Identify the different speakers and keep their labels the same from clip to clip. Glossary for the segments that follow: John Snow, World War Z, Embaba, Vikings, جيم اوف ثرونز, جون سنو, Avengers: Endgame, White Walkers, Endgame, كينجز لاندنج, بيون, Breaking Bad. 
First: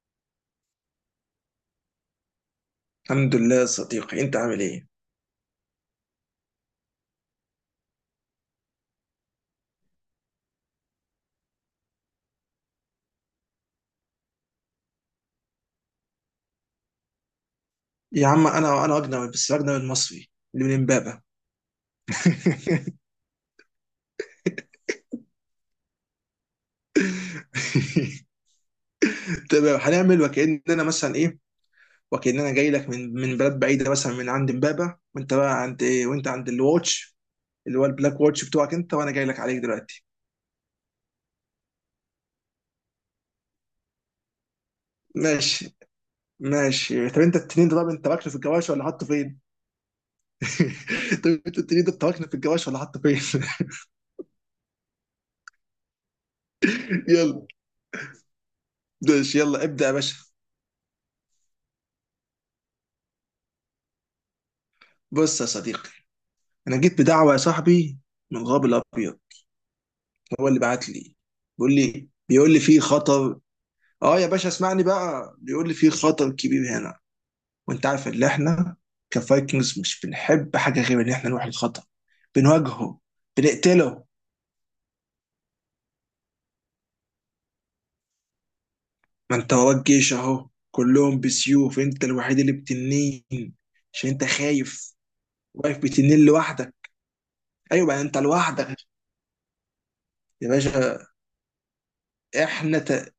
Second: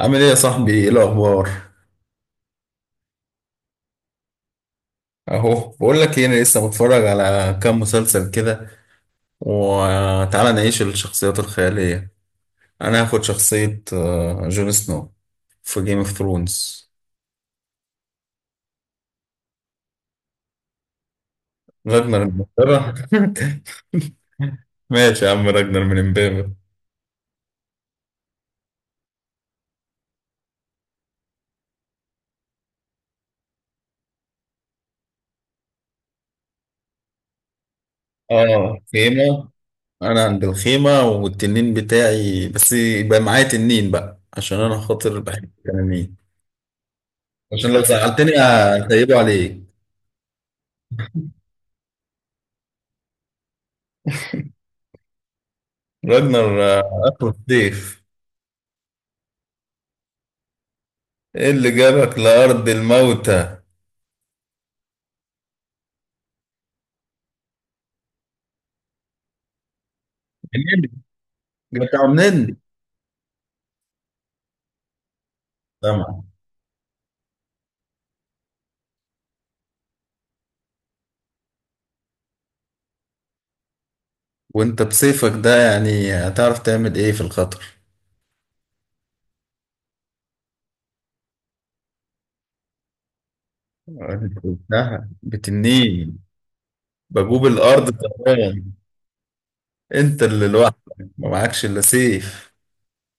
Speaker 1: عامل ايه يا صاحبي؟ ايه الاخبار؟
Speaker 2: الحمد لله يا صديقي، انت عامل ايه؟
Speaker 1: اهو بقول لك ايه، انا لسه متفرج على كام مسلسل كده. وتعالى نعيش الشخصيات الخياليه. انا هاخد شخصيه جون سنو في جيم اوف ثرونز.
Speaker 2: يا عم، انا اجنبي، بس اجنبي المصري اللي من امبابه.
Speaker 1: راجنر من امبابة. ماشي يا عم، راجنر من امبابة.
Speaker 2: تمام، هنعمل وكاننا مثلا ايه، وكاننا جاي لك من بلد بعيده، مثلا من عند امبابه. وانت بقى عند ايه؟ وانت عند الواتش اللي هو البلاك واتش بتوعك،
Speaker 1: اه،
Speaker 2: انت وانا جاي لك
Speaker 1: خيمه.
Speaker 2: عليك دلوقتي.
Speaker 1: انا عند الخيمه والتنين بتاعي، بس يبقى معايا تنين بقى عشان انا خاطر بحب
Speaker 2: ماشي،
Speaker 1: التنانين.
Speaker 2: ماشي.
Speaker 1: عشان لو
Speaker 2: طب انت تركنه
Speaker 1: زعلتني
Speaker 2: في الجواش ولا حاطه
Speaker 1: هسيبه
Speaker 2: فين؟
Speaker 1: عليك.
Speaker 2: طب انت التنين ده تركنه في الجواش ولا حاطه فين؟
Speaker 1: راجنر اخو
Speaker 2: يلا.
Speaker 1: السيف.
Speaker 2: ماشي، يلا ابدا يا باشا.
Speaker 1: ايه اللي جابك لأرض الموتى؟
Speaker 2: بص يا صديقي، انا جيت بدعوه يا صاحبي، من الغاب الابيض، هو اللي بعت
Speaker 1: منين؟
Speaker 2: لي، بيقول
Speaker 1: جبتها
Speaker 2: لي بيقول
Speaker 1: منين؟
Speaker 2: لي في خطر. اه يا باشا، اسمعني بقى، بيقول لي في
Speaker 1: طبعا.
Speaker 2: خطر كبير هنا. وانت عارف ان احنا كفايكنجز مش بنحب حاجه غير ان احنا نروح الخطر، بنواجهه، بنقتله.
Speaker 1: وانت بسيفك ده يعني هتعرف تعمل ايه في الخطر؟
Speaker 2: ما انت وراك جيش اهو كلهم بسيوف، انت الوحيد اللي بتنين، عشان انت
Speaker 1: انت
Speaker 2: خايف،
Speaker 1: قلتها
Speaker 2: واقف
Speaker 1: بتنين،
Speaker 2: بتنين لوحدك.
Speaker 1: بجوب
Speaker 2: ايوه
Speaker 1: الأرض.
Speaker 2: بقى، انت
Speaker 1: تمام.
Speaker 2: لوحدك.
Speaker 1: انت اللي
Speaker 2: يا
Speaker 1: لوحدك
Speaker 2: باشا،
Speaker 1: ما معكش الا سيف.
Speaker 2: احنا ت...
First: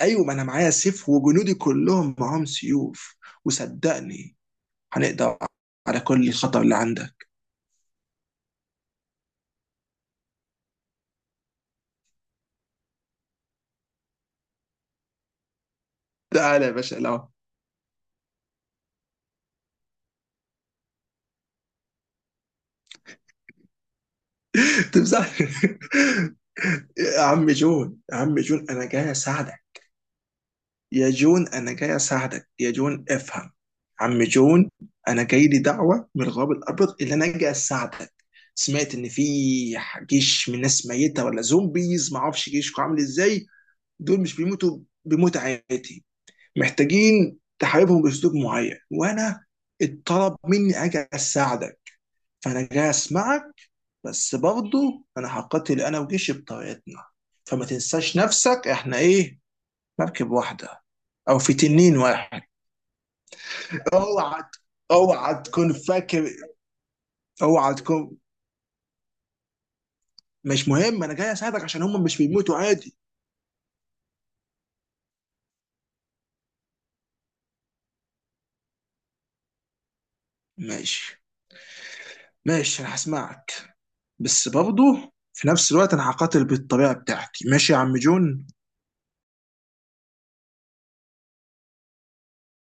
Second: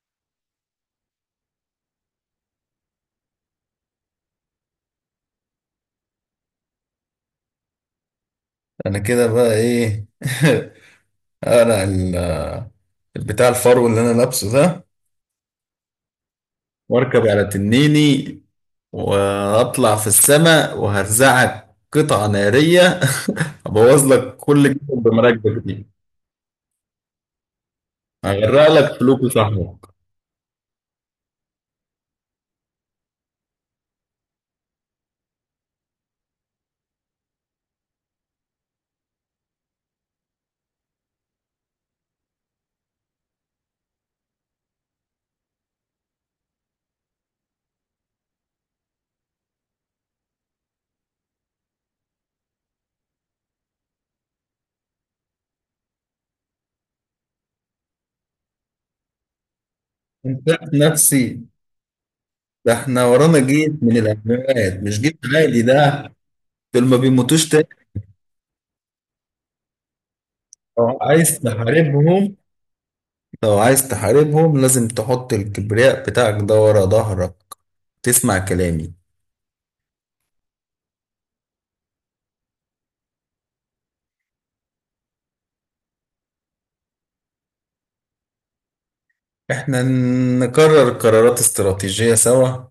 Speaker 2: ايوه، ما انا معايا سيف وجنودي كلهم معاهم سيوف، وصدقني، هنقضي على كل الخطر اللي عندك.
Speaker 1: انا كده بقى ايه؟ انا ال- البتاع الفرو اللي انا لابسه ده،
Speaker 2: تعالى يا باشا،
Speaker 1: واركب
Speaker 2: لا.
Speaker 1: على تنيني واطلع في السماء وهرزعك قطعة نارية. ابوظ لك كل جسم
Speaker 2: تمسح.
Speaker 1: بمراكبك دي.
Speaker 2: يا عم جون، يا عم جون،
Speaker 1: هغرق
Speaker 2: انا
Speaker 1: لك
Speaker 2: جاي
Speaker 1: فلوك
Speaker 2: اساعدك.
Speaker 1: وصحبك.
Speaker 2: يا جون، انا جاي اساعدك يا جون، افهم. عم جون، انا جاي لي دعوه من الغرب الابيض اللي انا جاي اساعدك. سمعت ان في جيش من ناس ميته، ولا زومبيز، ما اعرفش جيشكم عامل ازاي. دول مش بيموتوا، بموت عادي، محتاجين تحاربهم باسلوب معين، وانا اتطلب مني اجي اساعدك، فانا جاي اسمعك. بس برضه انا هقاتل انا وجيشي بطريقتنا، فما تنساش نفسك، احنا ايه؟ مركب
Speaker 1: انت
Speaker 2: واحده، او
Speaker 1: نفسي؟
Speaker 2: في تنين واحد.
Speaker 1: ده احنا ورانا جيش من
Speaker 2: اوعى
Speaker 1: الاموات، مش جيش
Speaker 2: اوعى
Speaker 1: عادي
Speaker 2: تكون
Speaker 1: ده.
Speaker 2: فاكر.
Speaker 1: دول ما بيموتوش تاني.
Speaker 2: اوعى تكون مش
Speaker 1: لو
Speaker 2: مهم، انا جاي
Speaker 1: عايز
Speaker 2: اساعدك عشان هم مش
Speaker 1: تحاربهم
Speaker 2: بيموتوا عادي.
Speaker 1: لو عايز تحاربهم لازم تحط الكبرياء بتاعك ده ورا ظهرك. تسمع كلامي.
Speaker 2: ماشي، ماشي، انا هسمعك. بس برضه في نفس الوقت انا هقاتل بالطريقه بتاعتي، ماشي يا عم جون؟
Speaker 1: احنا نقرر قرارات استراتيجية سوا،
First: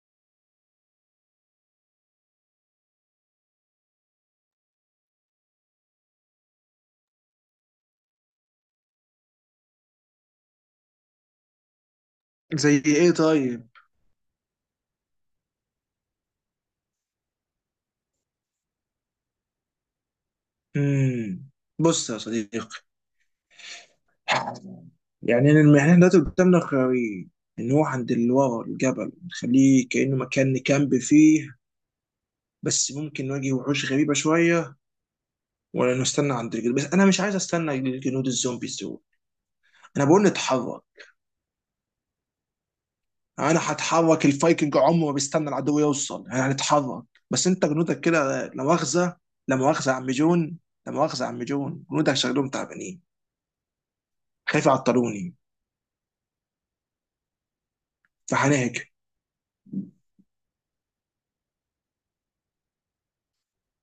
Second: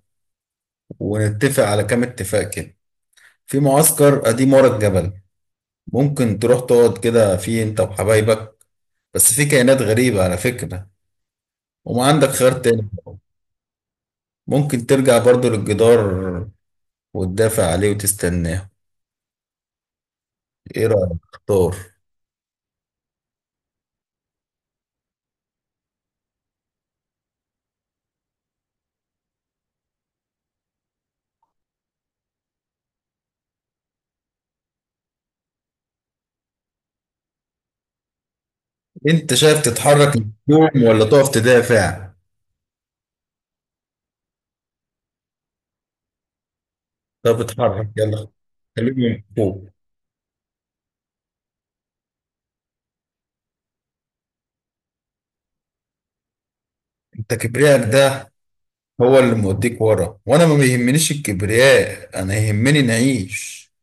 Speaker 1: ونتفق على كام اتفاق كده. في معسكر قديم ورا الجبل، ممكن تروح تقعد كده فيه انت وحبايبك. بس في كائنات غريبة على فكرة، وما عندك خيار
Speaker 2: زي
Speaker 1: تاني.
Speaker 2: ايه طيب؟
Speaker 1: ممكن ترجع برضو للجدار وتدافع عليه وتستناه. ايه رأيك؟
Speaker 2: امم
Speaker 1: اختار.
Speaker 2: بص يا صديقي، يعني إن احنا دلوقتي قدامنا خيارين: ان هو عند اللي ورا الجبل نخليه كأنه مكان نكامب فيه، بس ممكن نواجه وحوش غريبة شوية، ولا نستنى عند الجنود. بس انا مش عايز استنى الجنود الزومبيز دول.
Speaker 1: انت شايف
Speaker 2: انا
Speaker 1: تتحرك
Speaker 2: بقول نتحرك.
Speaker 1: الهجوم ولا تقف تدافع؟
Speaker 2: انا هتحرك، الفايكنج عمره ما بيستنى العدو يوصل، احنا هنتحرك.
Speaker 1: طب
Speaker 2: بس انت
Speaker 1: اتحرك،
Speaker 2: جنودك
Speaker 1: يلا.
Speaker 2: كده لا مؤاخذة،
Speaker 1: خليهم
Speaker 2: لا
Speaker 1: فوق.
Speaker 2: مؤاخذة يا عم جون، لا مؤاخذة يا عم جون، جنودك شكلهم تعبانين، خايف يعطلوني،
Speaker 1: انت كبريائك ده
Speaker 2: فهنهجم.
Speaker 1: هو اللي موديك ورا، وانا ما بيهمنيش الكبرياء، انا يهمني نعيش.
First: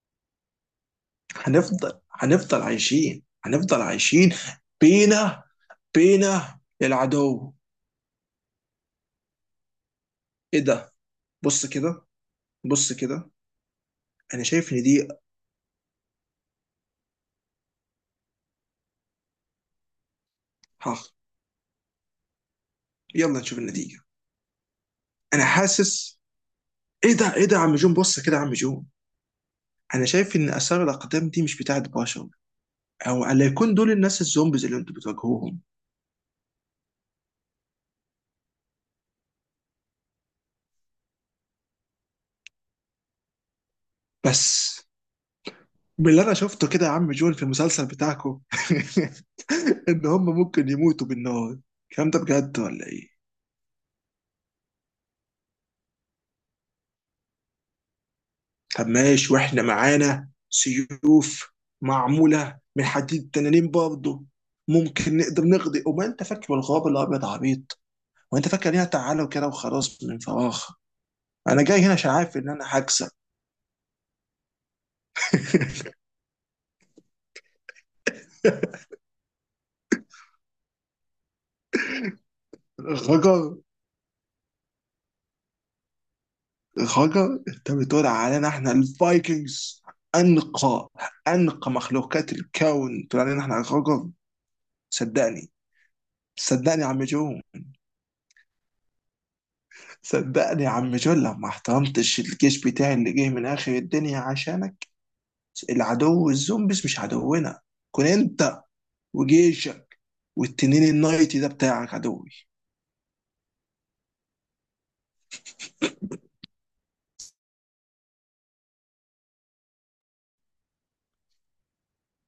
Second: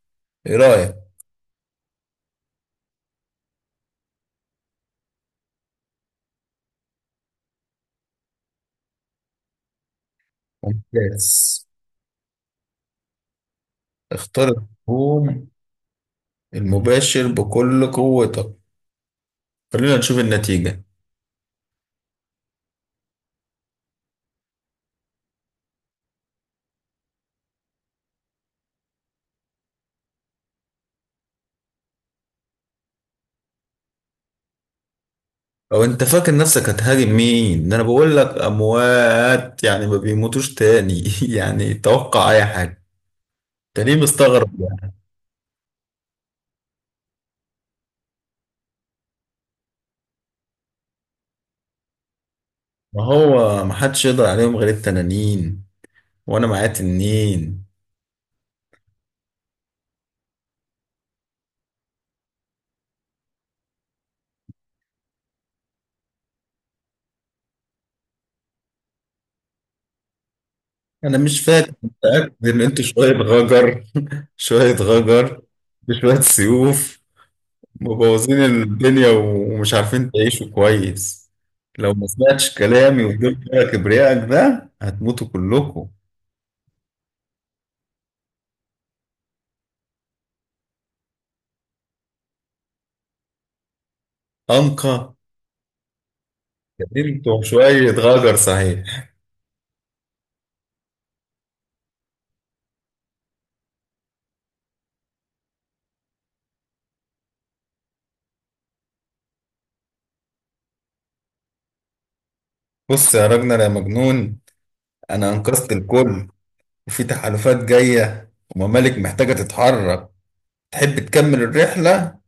Speaker 1: ايه رأيك؟
Speaker 2: هنفضل عايشين، هنفضل عايشين. بينا بينا العدو. ايه ده؟
Speaker 1: ممتاز.
Speaker 2: بص كده بص كده، انا
Speaker 1: اختار
Speaker 2: شايف ان دي.
Speaker 1: الهجوم المباشر بكل قوتك. خلينا نشوف النتيجة.
Speaker 2: ها، يلا نشوف النتيجه. انا حاسس. ايه ده يا عم جون، بص كده يا عم جون، انا شايف ان اثار الاقدام دي مش بتاعت بشر، او الا يكون دول الناس الزومبيز اللي انتوا بتواجهوهم.
Speaker 1: لو انت فاكر نفسك هتهاجم مين ده؟ انا بقول لك اموات، يعني ما بيموتوش تاني، يعني توقع اي حاجة. انت ليه مستغرب
Speaker 2: بس
Speaker 1: يعني؟
Speaker 2: باللي انا شفته كده يا عم جون في المسلسل بتاعكم، ان هم ممكن يموتوا بالنار، الكلام ده بجد ولا
Speaker 1: ما
Speaker 2: ايه؟
Speaker 1: هو ما حدش يقدر عليهم غير التنانين، وانا معايا تنين.
Speaker 2: طب ماشي، واحنا معانا سيوف معموله من حديد تنانين برضه، ممكن نقدر نقضي. وما انت فاكر الغاب الابيض عبيط، وانت فاكر ليها تعالى وكده وخلاص من فراغ.
Speaker 1: انا مش
Speaker 2: انا
Speaker 1: فاكر،
Speaker 2: جاي هنا عشان
Speaker 1: متأكد
Speaker 2: عارف ان
Speaker 1: ان
Speaker 2: انا
Speaker 1: انتوا
Speaker 2: هكسب.
Speaker 1: شوية غجر. شوية غجر بشوية سيوف مبوظين الدنيا ومش عارفين تعيشوا كويس. لو ما سمعتش كلامي وفضلت
Speaker 2: غجر،
Speaker 1: بقى كبريائك ده هتموتوا كلكم.
Speaker 2: غجر؟ انت بتقول علينا احنا الفايكنجز؟ انقى انقى مخلوقات الكون تقول علينا احنا غجر؟
Speaker 1: أنقى.
Speaker 2: صدقني صدقني يا عم جو.
Speaker 1: كبرتوا شوية غجر صحيح.
Speaker 2: صدقني يا عم جول، لو ما احترمتش الجيش بتاعي اللي جه من اخر الدنيا عشانك، العدو الزومبيز مش عدونا، كن انت وجيشك والتنين النايتي ده بتاعك عدوي.
Speaker 1: بص يا راجل يا مجنون، أنا أنقذت الكل، وفي تحالفات جاية وممالك محتاجة تتحرك. تحب تكمل الرحلة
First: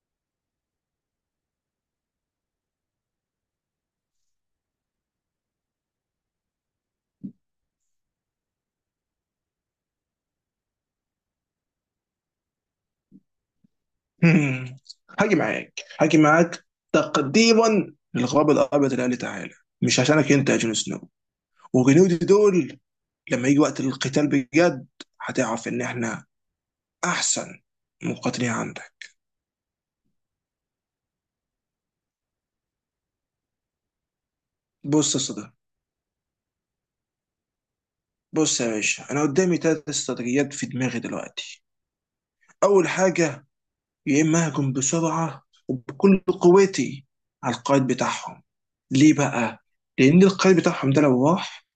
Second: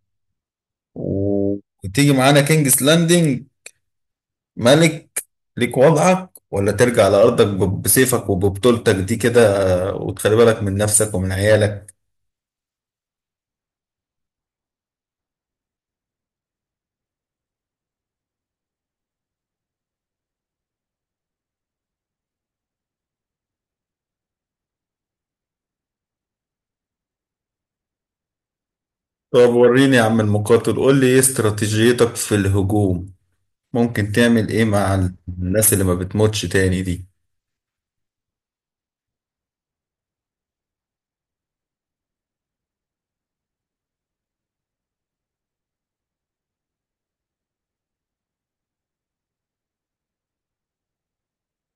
Speaker 1: و- وتيجي معانا كينجز لاندنج، ملك ليك وضعك؟ ولا ترجع لأرضك بسيفك وببطولتك دي كده، وتخلي بالك من نفسك ومن عيالك.
Speaker 2: هم. هاجي معاك، تقديما للغراب الابيض اللي قال لي تعالى، مش عشانك انت يا جون سنو. وجنودي دول لما يجي وقت القتال بجد، هتعرف ان احنا احسن مقاتلين عندك.
Speaker 1: طب وريني يا عم المقاتل، قول لي ايه استراتيجيتك في الهجوم؟ ممكن تعمل ايه مع
Speaker 2: بص يا صدى
Speaker 1: الناس اللي ما بتموتش تاني دي؟
Speaker 2: بص يا باشا، انا قدامي ثلاث استراتيجيات في دماغي دلوقتي. اول حاجه، يا اما اهجم بسرعه وبكل قوتي على القائد بتاعهم. ليه بقى؟ لان القائد بتاعهم ده لو راح،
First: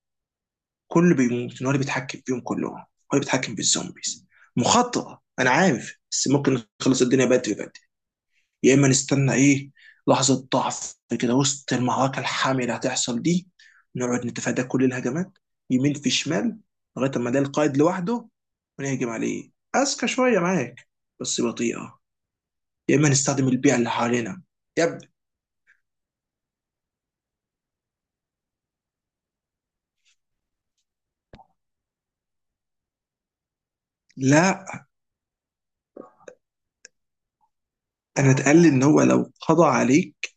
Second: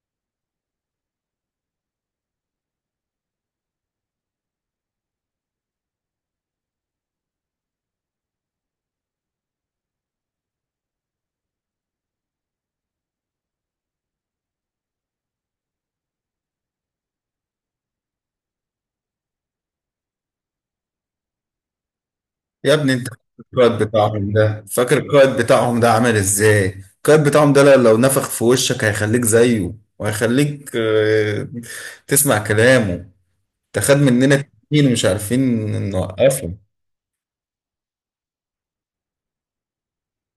Speaker 2: كله بيموت، إن هو اللي بيتحكم فيهم كلهم، هو اللي بيتحكم بالزومبيز. مخاطره انا عارف، بس ممكن نخلص الدنيا بدري بدري. يا اما نستنى ايه؟ لحظه ضعف، كده وسط المعركه الحاميه اللي هتحصل دي، نقعد نتفادى كل الهجمات يمين في شمال، لغايه ما ده القائد لوحده، ونهجم عليه. اذكى شويه معاك، بس بطيئه.
Speaker 1: يا ابني
Speaker 2: يا
Speaker 1: انت
Speaker 2: اما
Speaker 1: فاكر
Speaker 2: نستخدم البيئه
Speaker 1: القائد
Speaker 2: اللي
Speaker 1: بتاعهم
Speaker 2: حوالينا.
Speaker 1: ده؟
Speaker 2: يا
Speaker 1: فاكر
Speaker 2: ابني،
Speaker 1: القائد بتاعهم ده عمل ازاي؟ القائد بتاعهم ده لو نفخ في وشك هيخليك زيه، وهيخليك تسمع كلامه. ده خد مننا
Speaker 2: لا.
Speaker 1: كتير مش عارفين نوقفه.
Speaker 2: انا اتقال ان هو لو قضى عليك،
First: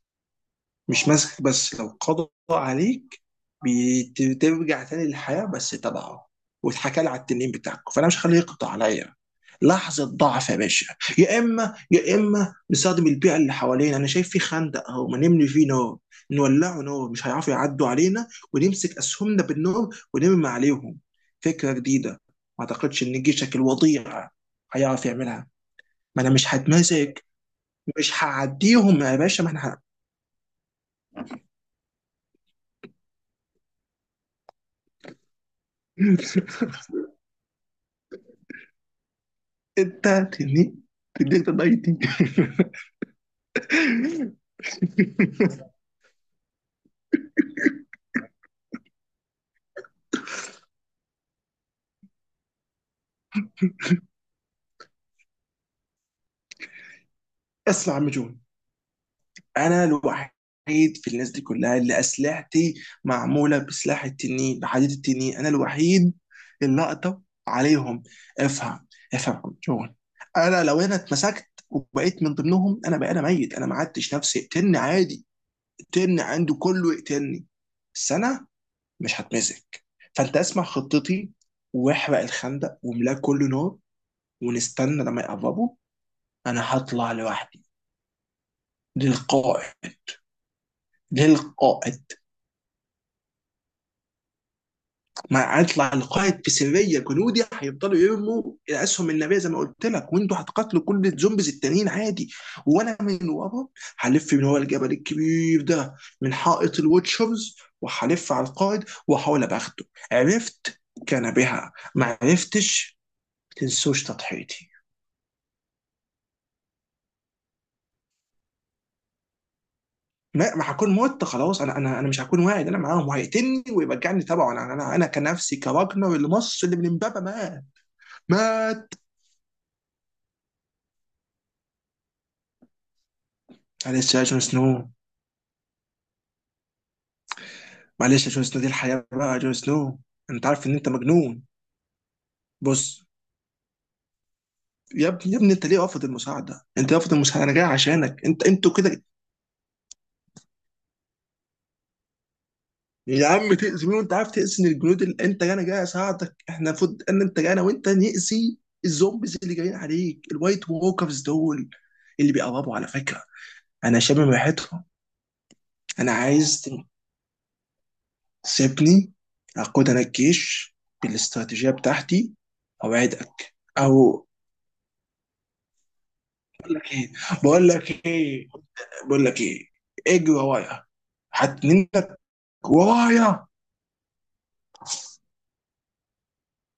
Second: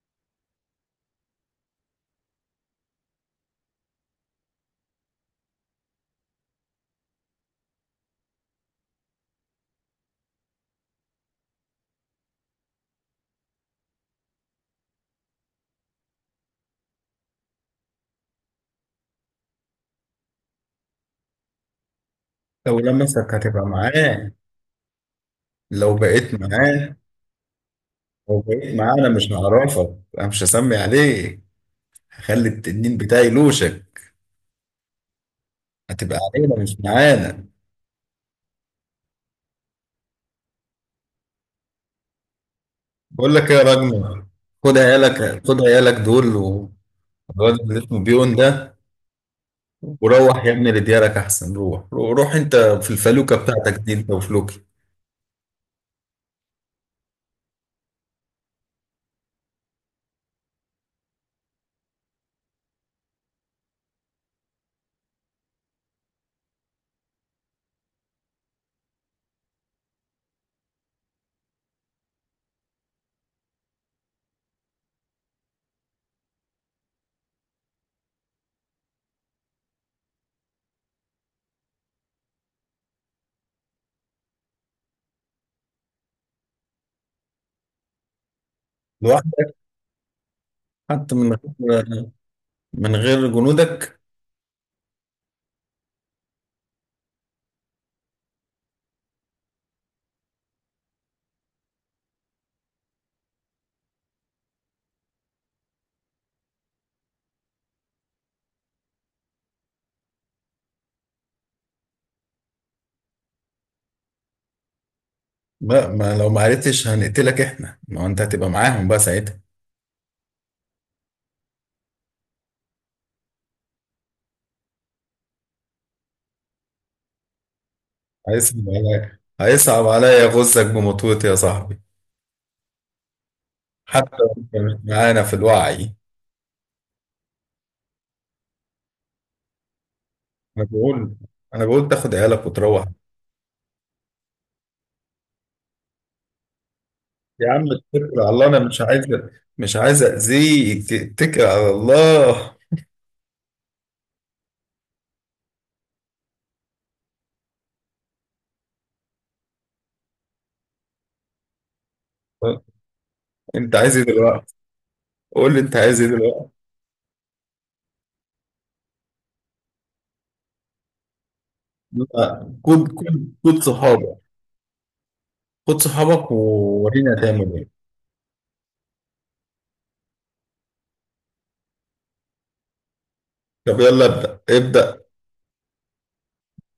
Speaker 2: مش ماسكك بس لو قضى عليك، بترجع تاني للحياه بس تبعه. واتحكى لي على التنين بتاعكم، فانا مش هخليه يقضى عليا. لحظه ضعف يا باشا. يا اما نستخدم البيئه اللي حوالينا، انا شايف في خندق اهو، ما نملي فيه نار، نولعه نار، مش هيعرفوا يعدوا علينا، ونمسك اسهمنا بالنار ونرمي عليهم. فكره جديده، ما
Speaker 1: لو
Speaker 2: اعتقدش ان
Speaker 1: لمسك
Speaker 2: جيشك
Speaker 1: هتبقى
Speaker 2: الوضيع
Speaker 1: معاه.
Speaker 2: هيعرف يعملها.
Speaker 1: لو
Speaker 2: ما انا
Speaker 1: بقيت
Speaker 2: مش
Speaker 1: معاه
Speaker 2: هتمازج، مش
Speaker 1: لو بقيت معاه
Speaker 2: هعديهم
Speaker 1: انا
Speaker 2: يا
Speaker 1: مش
Speaker 2: باشا، ما انا ه-
Speaker 1: هعرفك، انا مش هسمي عليك. هخلي التنين بتاعي يلوشك. هتبقى علينا مش معانا.
Speaker 2: انت تني تديك تضايقتي.
Speaker 1: بقول لك ايه يا راجل، خد عيالك دول والواد اللي اسمه بيون ده، وروح يا ابني لديارك احسن. روح روح انت في الفلوكه بتاعتك دي انت وفلوكي.
Speaker 2: اسمع يا عم جون، انا الوحيد في الناس دي كلها اللي اسلحتي معموله بسلاح التنين، بحديد التنين، انا الوحيد اللي اقدر عليهم. افهم، افهم يا عم جون. انا لو انا اتمسكت وبقيت من ضمنهم، انا بقى انا ميت، انا ما عدتش نفسي، اقتلني عادي، اقتلني، عنده كله يقتلني، بس انا مش هتمسك. فانت اسمع خطتي، واحرق الخندق واملاه كله نار، ونستنى لما يقربوا. انا هطلع لوحدي
Speaker 1: لوحدك؟
Speaker 2: للقائد،
Speaker 1: حتى
Speaker 2: للقائد.
Speaker 1: من غير جنودك.
Speaker 2: ما هطلع القائد في سريه، جنودي هيفضلوا يرموا الاسهم النبيه زي ما قلت لك، وانتوا هتقاتلوا كل الزومبيز التانيين عادي، وانا من ورا هلف من ورا الجبل الكبير ده، من حائط الوتشرز، وهلف على القائد واحاول ابقى اخده. عرفت كان بها، ما عرفتش تنسوش تضحيتي.
Speaker 1: لا ما لو ما عرفتش هنقتلك احنا، ما هو انت هتبقى معاهم بقى ساعتها.
Speaker 2: ما هكون مت خلاص. انا مش هكون واعي إن انا معاهم، وهيقتلني ويرجعني تبعه. انا كنفسي كراجنر اللي مص اللي من امبابه مات. مات.
Speaker 1: هيصعب عليا غزك بمطوتي يا صاحبي، حتى
Speaker 2: معلش يا
Speaker 1: لو
Speaker 2: جون
Speaker 1: أنت مش
Speaker 2: سنو،
Speaker 1: معانا في الوعي.
Speaker 2: معلش يا جون سنو، دي الحياه بقى يا جون سنو. انت
Speaker 1: انا
Speaker 2: عارف ان انت
Speaker 1: بقول
Speaker 2: مجنون.
Speaker 1: انا بقول تاخد عيالك وتروح.
Speaker 2: بص. يا ابني، يا ابني، انت ليه رافض المساعده؟ انت رافض المساعده،
Speaker 1: يا
Speaker 2: انا
Speaker 1: عم
Speaker 2: جاي
Speaker 1: اتكل
Speaker 2: عشانك
Speaker 1: على الله،
Speaker 2: انت.
Speaker 1: انا
Speaker 2: انتوا كده.
Speaker 1: مش عايز اذيك، اتكل على الله.
Speaker 2: يا عم، تاذي مين وانت عارف؟ تاذي الجنود اللي انت جاي، انا جاي اساعدك، احنا المفروض ان انت جاي انا وانت ناذي الزومبيز اللي جايين عليك، الوايت ووكرز دول اللي بيقربوا على فكره.
Speaker 1: انت عايز
Speaker 2: انا
Speaker 1: ايه
Speaker 2: شامم
Speaker 1: دلوقتي؟
Speaker 2: ريحتهم.
Speaker 1: قول لي انت عايز ايه
Speaker 2: انا
Speaker 1: دلوقتي.
Speaker 2: عايز تسيبني اقود انا الجيش بالاستراتيجيه
Speaker 1: لا،
Speaker 2: بتاعتي. اوعدك او.
Speaker 1: خد صحابك وورينا هتعمل
Speaker 2: بقول
Speaker 1: ايه.
Speaker 2: لك ايه بقول لك ايه اجري ورايا، هتنينك ورايا.
Speaker 1: طب يلا ابدا ابدا.